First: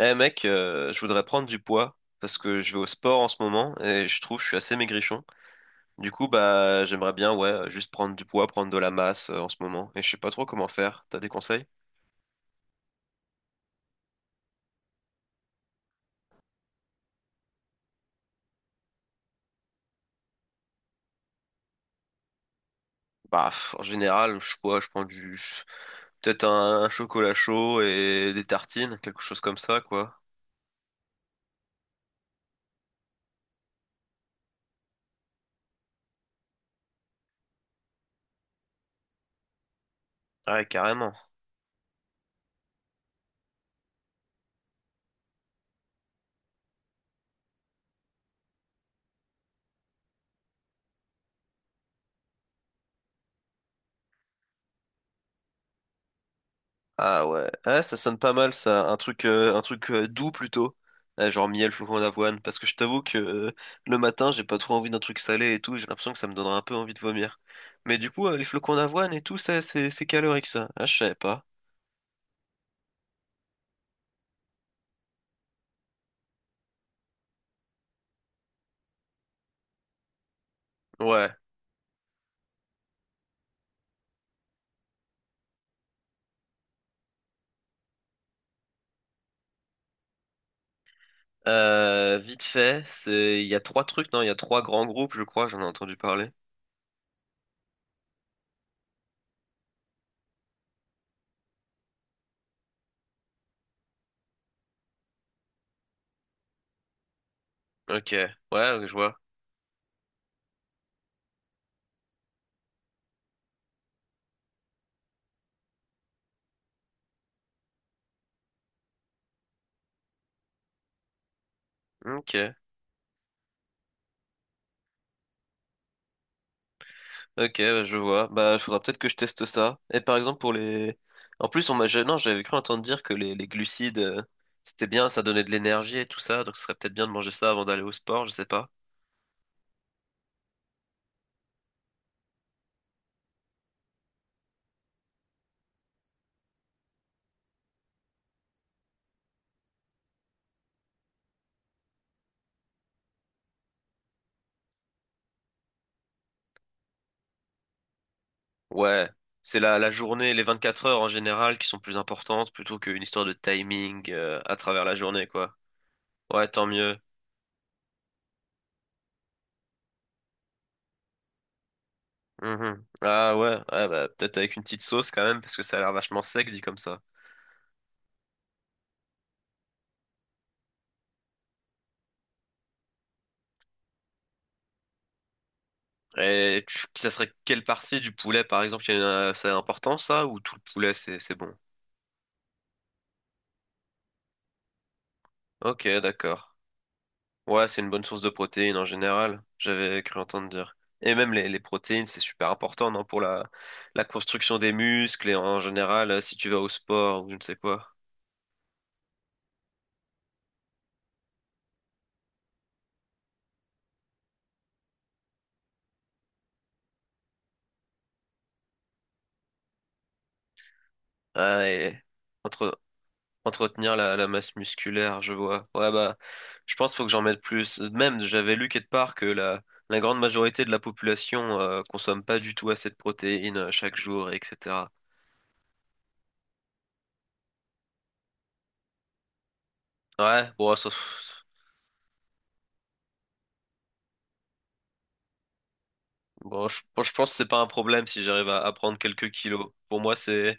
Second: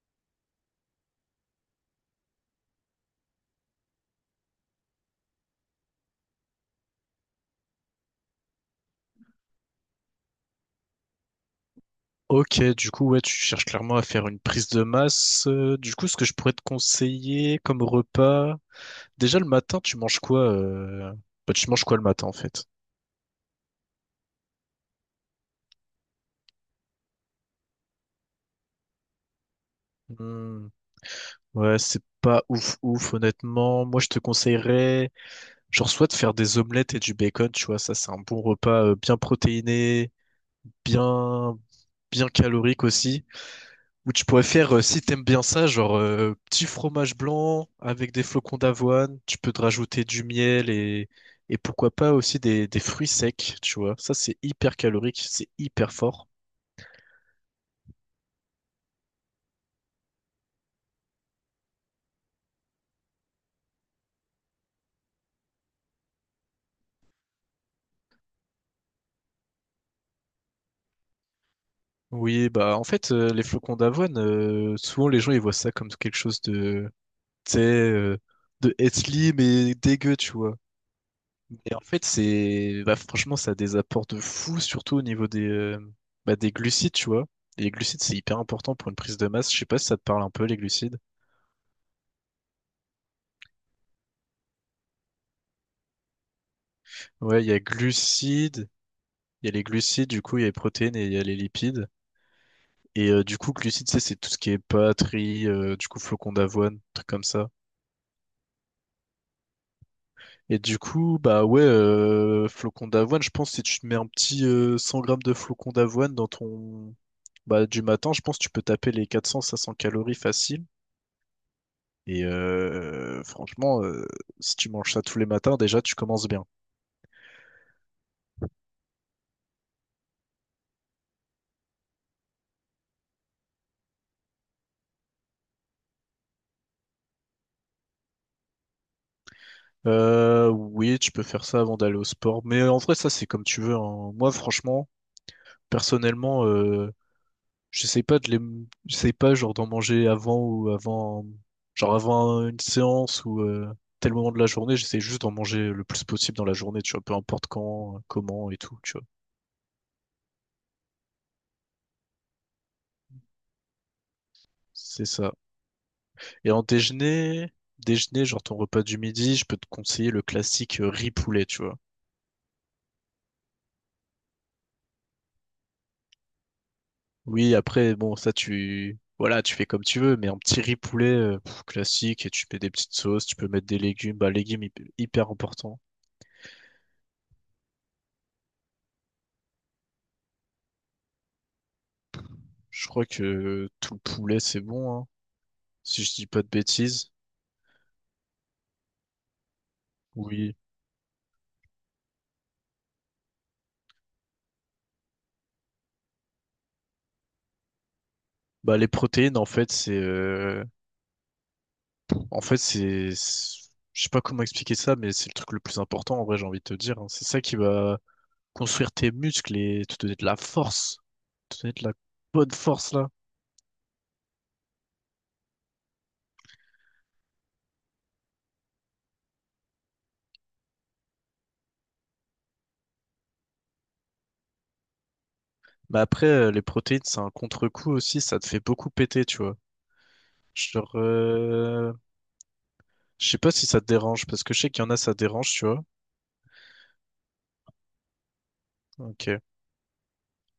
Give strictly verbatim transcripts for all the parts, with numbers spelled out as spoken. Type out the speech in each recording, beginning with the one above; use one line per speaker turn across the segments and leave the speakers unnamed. Eh mec, euh, je voudrais prendre du poids parce que je vais au sport en ce moment et je trouve que je suis assez maigrichon. Du coup, bah j'aimerais bien, ouais, juste prendre du poids, prendre de la masse euh, en ce moment et je sais pas trop comment faire. T'as des conseils?
Ok, du coup, ouais, tu cherches clairement à faire une prise de masse. Euh, du coup, ce que je pourrais te conseiller comme repas, déjà le matin, tu manges quoi euh... bah, tu manges quoi le matin en fait?
Bah pff, en général, je quoi, je prends du, peut-être un, un chocolat chaud et des tartines, quelque chose comme ça quoi.
Hmm. Ouais, c'est pas ouf ouf, honnêtement. Moi, je te conseillerais, genre, soit de faire des omelettes et du bacon, tu vois, ça, c'est un bon repas euh, bien protéiné,
Ouais, carrément.
bien, bien calorique aussi. Ou tu pourrais faire, euh, si t'aimes bien ça, genre euh, petit fromage blanc avec des flocons d'avoine. Tu peux te rajouter du miel et, et pourquoi pas aussi des, des fruits secs, tu vois. Ça, c'est hyper calorique, c'est hyper fort.
Ah ouais. Ah, ça sonne pas mal ça. Un truc, euh, un truc euh, doux plutôt. Euh, genre miel, flocons d'avoine. Parce que je t'avoue que euh, le matin, j'ai pas trop envie d'un truc salé et tout. J'ai l'impression que ça me donnera un peu envie de vomir. Mais du coup, euh, les flocons d'avoine et tout, ça, c'est c'est calorique ça. Ah, je savais pas.
Oui, bah en fait, euh, les flocons d'avoine, euh, souvent les gens ils voient ça comme quelque chose de, tu sais, euh, de healthy mais dégueu, tu vois.
Ouais.
Et en fait, c'est bah, franchement, ça a des apports de fou, surtout au niveau des, euh, bah, des glucides, tu vois. Les glucides, c'est hyper important pour une prise de masse. Je sais pas si ça te parle un peu, les glucides.
Euh, vite fait, c'est, il y a trois trucs, non? Il y a trois grands groupes, je crois, j'en ai entendu parler.
Ouais, il y a glucides, il y a les glucides, du coup, il y a les protéines et il y a les lipides. Et euh, du coup, glucides, c'est c'est tout ce qui est pâtes, riz, euh, du coup, flocons d'avoine, trucs comme ça.
Ok. Ouais, ouais, je vois.
Et du coup, bah ouais, euh, flocons d'avoine, je pense que si tu te mets un petit euh, cent grammes de flocons d'avoine dans ton... Bah, du matin, je pense que tu peux taper les quatre cents à cinq cents calories faciles. Et
Ok.
euh, franchement, euh, si tu manges ça tous les matins, déjà, tu commences bien.
Ok, bah, je vois. Bah, il faudra peut-être que je teste ça. Et par exemple, pour les... En plus, on m'a... je- Non, j'avais cru entendre dire que les, les glucides, euh, c'était bien, ça donnait de l'énergie et tout ça, donc ce serait peut-être bien de manger ça avant d'aller au sport, je sais pas.
Euh, oui, tu peux faire ça avant d'aller au sport. Mais euh, en vrai, ça, c'est comme tu veux, hein. Moi, franchement, personnellement, euh, j'essaie pas de les, j'essaie pas genre d'en manger avant ou avant, genre avant une séance ou euh, tel moment de la journée. J'essaie juste d'en manger le plus possible dans la journée, tu vois, peu importe quand, comment et tout, tu vois.
Ouais, c'est la, la journée, les vingt-quatre heures en général qui sont plus importantes plutôt qu'une histoire de timing, euh, à travers la
C'est
journée,
ça.
quoi. Ouais,
Et en
tant mieux.
déjeuner, déjeuner, genre ton repas du midi, je peux te conseiller le classique euh, riz poulet, tu vois.
Mhm. Ah ouais, ouais bah, peut-être avec une petite sauce quand même, parce que ça a l'air vachement sec dit comme ça.
Oui, après, bon, ça, tu, voilà, tu fais comme tu veux, mais un petit riz poulet euh, pff, classique et tu mets des petites sauces, tu peux mettre des légumes, bah, légumes hy- hyper important.
Et tu- ça serait quelle partie du poulet, par exemple, qui a- ça important, ça, ou tout le poulet, c'est c'est bon?
Je crois que tout le poulet, c'est bon, hein,
Ok,
si je dis pas de
d'accord.
bêtises.
Ouais, c'est une bonne source de protéines en général, j'avais cru entendre
Oui.
dire. Et même les, les protéines, c'est super important, non, pour la, la construction des muscles et en général, euh, si tu vas au sport ou je ne sais quoi.
Bah, les protéines, en fait, c'est, euh, en fait, c'est, c'est- je sais pas comment expliquer ça, mais c'est le truc le plus important, en vrai, j'ai envie de te dire, hein. C'est ça qui va construire tes muscles et te donner de la force, te donner de
Ouais,
la
et
bonne
entre,
force là.
Entretenir la, la masse musculaire, je vois. Ouais, bah, je pense qu'il faut que j'en mette plus. Même, j'avais lu quelque part que la, la grande majorité de la population euh, consomme pas du tout assez de protéines euh, chaque jour, et cetera.
Mais après, euh, les protéines, c'est un contre-coup aussi, ça te fait beaucoup péter, tu vois.
Ouais, bon, ça-
Genre, euh, je sais pas si ça te dérange, parce que je sais qu'il y en a, ça dérange, tu vois.
bon, je, bon, je pense que c'est pas un problème si j'arrive à, à prendre
Ok,
quelques kilos. Pour moi, c'est,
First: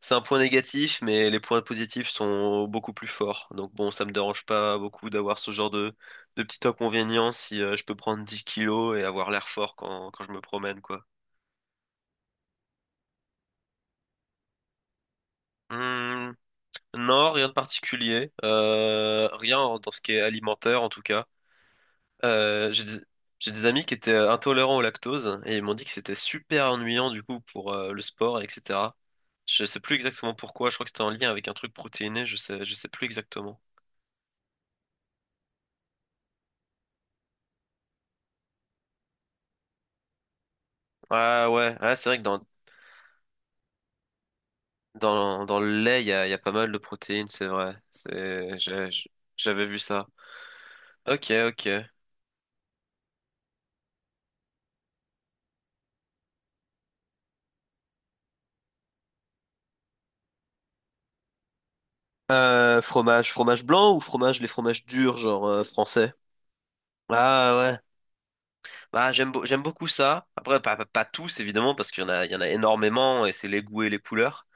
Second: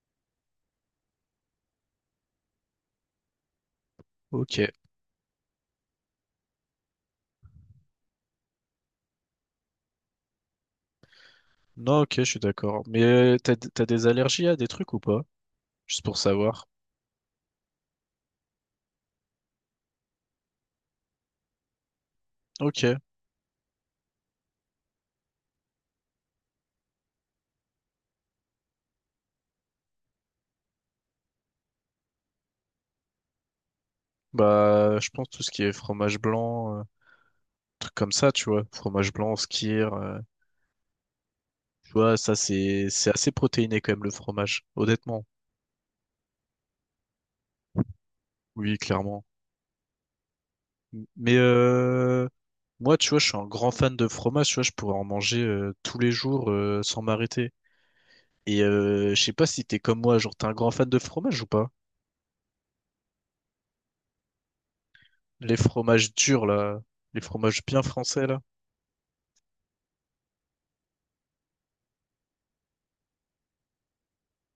c'est un point négatif, mais les points positifs sont beaucoup plus forts. Donc bon, ça me dérange
ok.
pas beaucoup d'avoir ce genre de, de petit inconvénient si euh, je peux prendre dix kilos et avoir l'air fort quand, quand je me promène, quoi.
Non, ok, je suis d'accord. Mais euh, t'as, t'as des allergies à des trucs ou pas? Juste pour
Hmm,
savoir.
non, rien de particulier. Euh, rien en- Dans ce qui est alimentaire, en tout cas. Euh, j'ai
Ok,
des, j'ai des amis qui étaient euh, intolérants au lactose et ils m'ont dit que c'était super ennuyant du coup pour euh, le sport, et cetera. Je sais plus exactement pourquoi. Je crois que c'était en lien avec un truc protéiné. Je sais, je sais plus exactement.
bah, je pense tout ce qui est fromage blanc, euh, trucs comme ça, tu vois. Fromage blanc, skyr, euh,
Ah ouais,
tu
ouais, c'est
vois,
vrai que
ça,
dans,
c'est, c'est assez protéiné quand même, le fromage, honnêtement.
dans, dans le lait, il y a, il y a pas mal de protéines, c'est vrai. C'est,
Oui,
j'ai-
clairement.
j'avais vu ça. Ok,
Mais
ok.
euh, moi, tu vois, je suis un grand fan de fromage, tu vois, je pourrais en manger euh, tous les jours euh, sans m'arrêter. Et euh, je sais pas si t'es comme moi, genre t'es un grand fan de fromage ou pas?
Euh, fromage, fromage blanc ou fromage, les fromages durs, genre
Les
euh, français?
fromages durs là, les
Ah
fromages
ouais.
bien français là.
Bah, j'aime beau- j'aime beaucoup ça. Après, pas, pas, pas tous, évidemment, parce qu'il y en a, il y en a énormément et c'est les goûts et les couleurs.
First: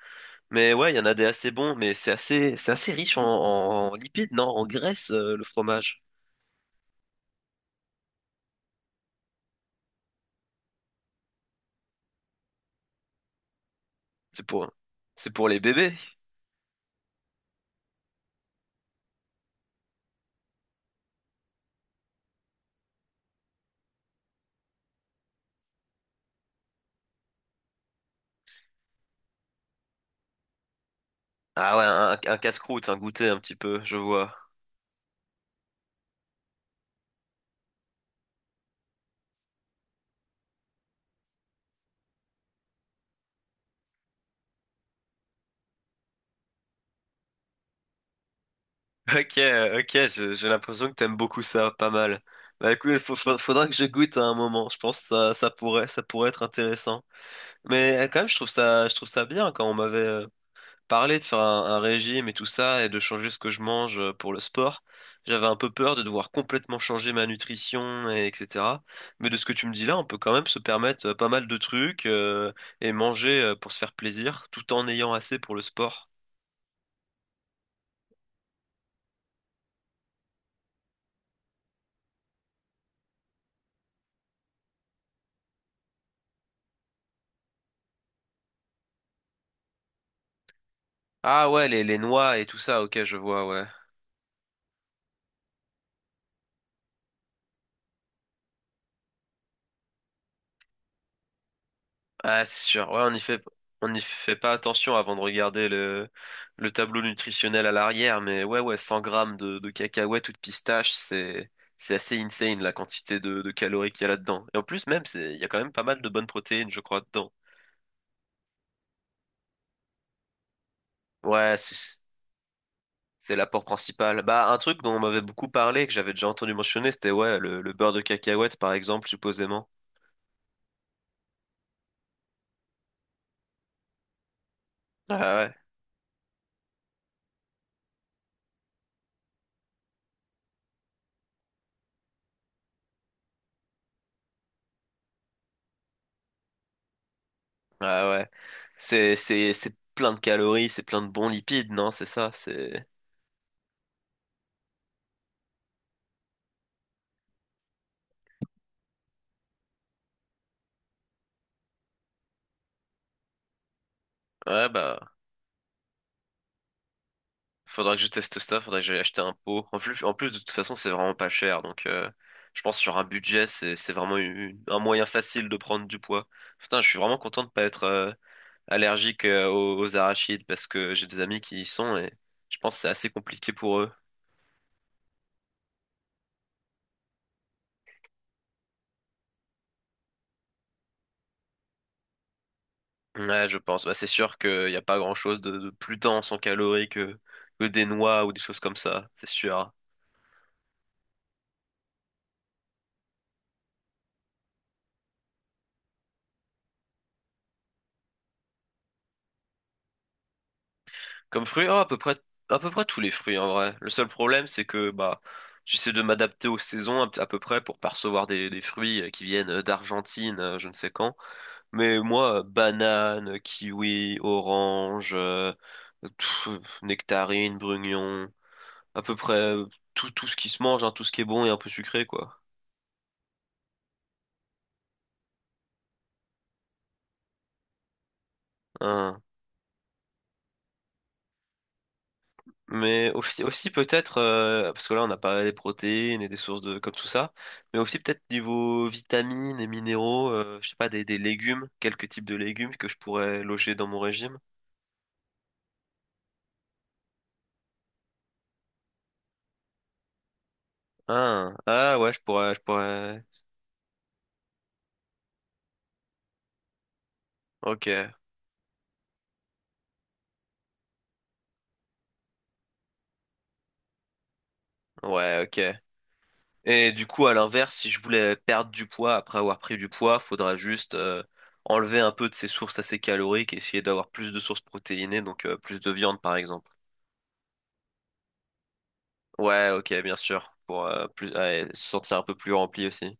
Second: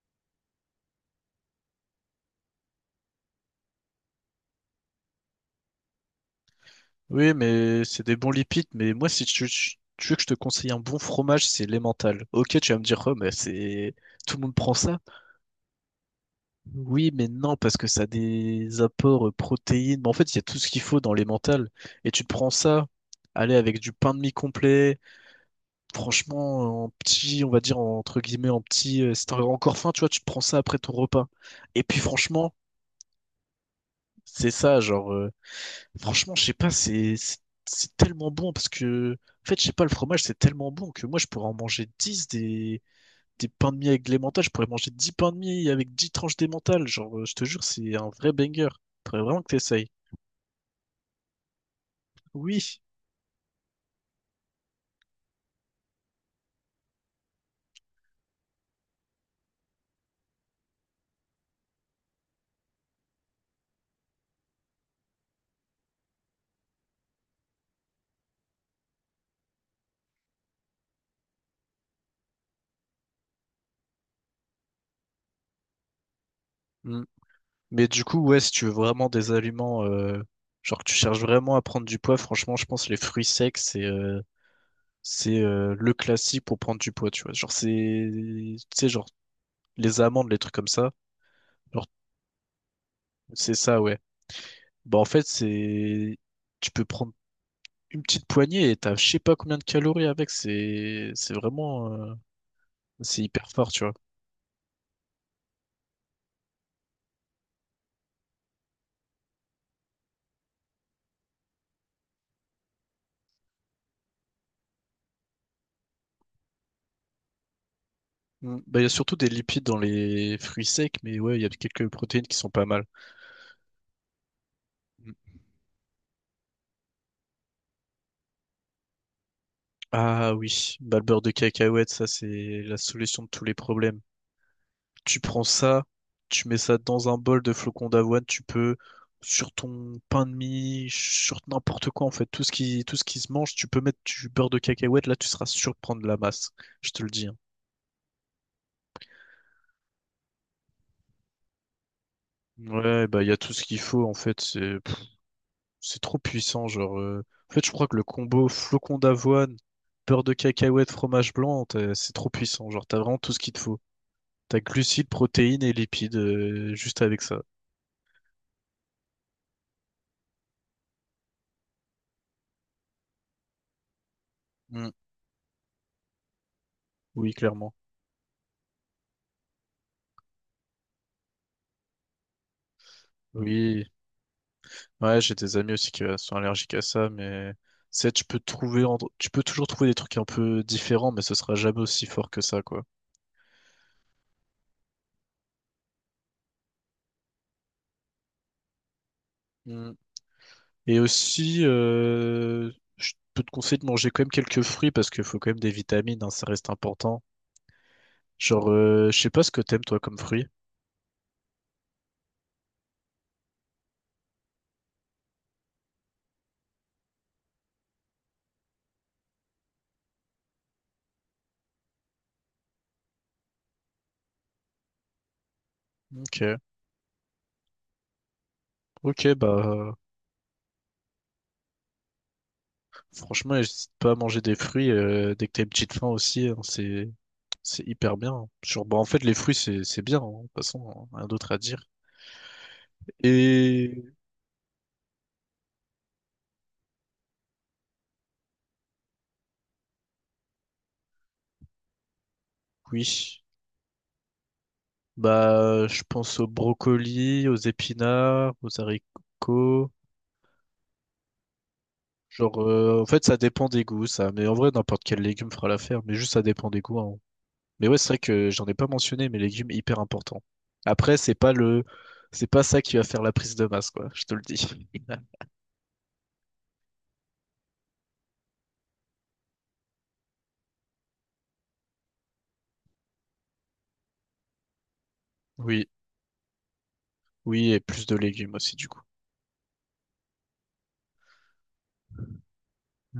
Mais ouais, il y en a des assez bons, mais c'est assez, c'est assez riche en, en- en lipides, non? En graisse, euh, le fromage.
Oui, mais c'est des bons lipides, mais moi si tu, tu veux que je te conseille un bon fromage, c'est l'emmental. Ok, tu vas me dire, oh, mais c'est tout le
C'est
monde
pour,
prend ça.
c'est pour les bébés.
Oui, mais non, parce que ça a des apports euh, protéines. Mais en fait, il y a tout ce qu'il faut dans les mentales. Et tu te prends ça, allez, avec du pain de mie complet, franchement, en petit, on va dire, en- entre guillemets, en petit, euh, si t'as encore faim, tu vois, tu te prends ça après ton repas.
Ah
Et
ouais,
puis,
un, un
franchement,
casse-croûte, un goûter un petit peu, je vois.
c'est ça, genre, euh, franchement, je sais pas, c'est, c'est c'est tellement bon parce que, en fait, je sais pas, le fromage, c'est tellement bon que moi, je pourrais en manger dix des, des pains de mie avec de l'emmental, je pourrais manger dix pains de mie avec dix tranches d'emmental. Genre, euh, je te jure, c'est un vrai banger. Faudrait
Ok,
vraiment que
euh,
t'essayes.
ok, je- j'ai l'impression que t'aimes beaucoup ça, pas mal. Bah
Oui.
écoute, il faudra que je goûte à un moment. Je pense que ça, ça pourrait, ça pourrait être intéressant. Mais euh, quand même, je trouve ça, je trouve ça bien quand on m'avait, euh, parler de faire un, un régime et tout ça et de changer ce que je mange euh, pour le sport. J'avais un peu peur de devoir complètement changer ma nutrition et etc. Mais de ce que tu me dis là, on peut quand même se permettre euh, pas mal de trucs euh, et manger euh, pour se faire plaisir tout en ayant assez pour le sport.
Mm. Mais du coup, ouais, si tu veux vraiment des aliments, euh, genre que tu cherches vraiment à prendre du poids, franchement, je pense que les fruits secs, c'est euh, c'est euh, le classique pour prendre du poids, tu vois. Genre, c'est, tu sais, genre, les amandes, les trucs comme ça.
Ah ouais, les,
Genre,
les noix et tout ça, ok, je vois,
c'est
ouais.
ça, ouais. Bah, en fait, c'est, tu peux prendre une petite poignée et t'as je sais pas combien de calories avec. C'est, c'est vraiment, euh,
Ah, c'est sûr. Ouais, on y
c'est
fait,
hyper fort, tu
on
vois.
y fait pas attention avant de regarder le, le tableau nutritionnel à l'arrière, mais ouais, ouais, cent grammes de, de cacahuètes ou de pistaches, c'est, c'est assez insane la quantité de, de calories qu'il y a là-dedans. Et en plus, même, c'est, il y a quand même pas mal de bonnes protéines, je crois, dedans.
Mm. Bah, il y a surtout des lipides dans les fruits secs, mais ouais, il y a
Ouais,
quelques
c'est,
protéines qui sont pas mal.
c'est l'apport principal. Bah, un truc dont on
Mm.
m'avait beaucoup parlé, que j'avais déjà entendu mentionner, c'était, ouais, le, le beurre de cacahuète, par exemple, supposément.
Ah oui, bah, le beurre de cacahuète, ça c'est la solution de tous les problèmes. Tu
Ah
prends
ouais,
ça, tu mets ça dans un bol de flocons d'avoine, tu peux sur ton pain de mie, sur n'importe quoi en fait, tout ce qui tout ce qui se mange, tu peux mettre du beurre de cacahuète, là tu seras sûr de prendre de la masse. Je te le dis, hein.
ah ouais. C'est, c'est, c'est plein de calories, c'est plein de bons lipides, non? C'est ça, c'est,
Ouais, bah il y a tout ce qu'il faut en fait, c'est c'est trop puissant, genre, euh, en fait, je crois que le combo flocon d'avoine, beurre de cacahuète, fromage blanc, t'as- c'est trop puissant. Genre, t'as vraiment tout ce qu'il te faut. T'as
ouais,
glucides,
bah.
protéines et lipides euh, juste avec ça.
Faudra que je teste ça, faudra que j'aille acheter un pot. En plus, en plus, de toute façon, c'est vraiment pas cher. Donc, euh, je pense que sur un budget, c'est, c'est vraiment une- un
Mm.
moyen facile de prendre du poids. Putain, je suis vraiment
Oui,
content de pas
clairement.
être euh, allergique euh, aux, aux arachides parce que j'ai des amis qui y sont et je pense que c'est assez compliqué pour
Oui.
eux.
Ouais, j'ai des amis aussi qui euh, sont allergiques à ça, mais c'est tu peux trouver, en- tu peux toujours trouver des trucs un peu différents, mais ce sera jamais aussi fort que ça, quoi.
Ouais, je pense. Bah, c'est sûr qu'il n'y a pas grand-chose de, de plus dense en calories que, que des noix ou des choses comme ça, c'est sûr.
Mm. Et aussi, euh, je peux te conseiller de manger quand même quelques fruits parce qu'il faut quand même des vitamines, hein, ça reste important. Genre, euh, je sais pas ce que t'aimes toi comme fruit.
Comme fruit, oh, à peu près, à peu près tous les fruits en vrai. Le seul problème, c'est que bah, j'essaie de m'adapter aux saisons à, à peu près pour pas recevoir des, des fruits euh, qui viennent euh, d'Argentine, euh, je ne sais quand. Mais moi, euh, banane, kiwi, orange, euh, pff,
Ok,
euh, nectarine, brugnon, à peu
ok,
près euh,
bah
tout, tout ce qui se mange, hein, tout ce qui est bon et un peu sucré, quoi.
franchement, n'hésite pas à manger des fruits euh, dès que t'as une petite faim aussi, hein, c'est c'est hyper bien, hein. Genre, bah en
Hein.
fait, les fruits c'est c'est bien, hein, de toute façon, hein, rien d'autre à dire.
Mais aussi, aussi
Et
peut-être, euh, parce que là on a parlé des protéines et des sources de comme tout ça, mais aussi peut-être niveau vitamines et minéraux, euh, je sais pas, des, des légumes, quelques types de légumes que je pourrais
oui,
loger dans mon régime.
bah je pense aux brocolis, aux épinards, aux haricots.
Ah, ah ouais, je pourrais, je
Genre, euh, en
pourrais.
fait, ça dépend des goûts, ça. Mais en vrai, n'importe quel légume fera l'affaire. Mais juste, ça dépend des goûts, hein.
Ok,
Mais ouais, c'est vrai que j'en ai pas mentionné, mais légumes hyper important. Après, c'est pas le, c'est pas ça qui va faire la prise de masse, quoi. Je te le dis.
ouais, ok. Et du coup, à l'inverse, si je voulais perdre du poids après avoir pris du poids, faudra juste euh, enlever un peu de ces sources assez caloriques et essayer d'avoir plus de sources protéinées, donc euh, plus
Oui,
de viande par exemple.
oui, et plus de légumes aussi, du coup.
Ouais, ok, bien sûr. Pour euh, plus, ouais, se sentir un peu plus rempli aussi.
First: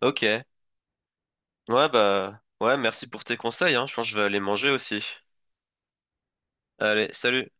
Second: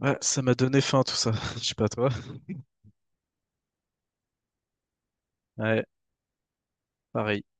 Ouais,
Ok.
ça m'a donné faim tout ça. Je sais
Ouais,
pas toi.
bah, ouais, merci pour tes conseils, hein. Je pense que je vais aller manger aussi.
Ouais,
Allez,
pareil.
salut.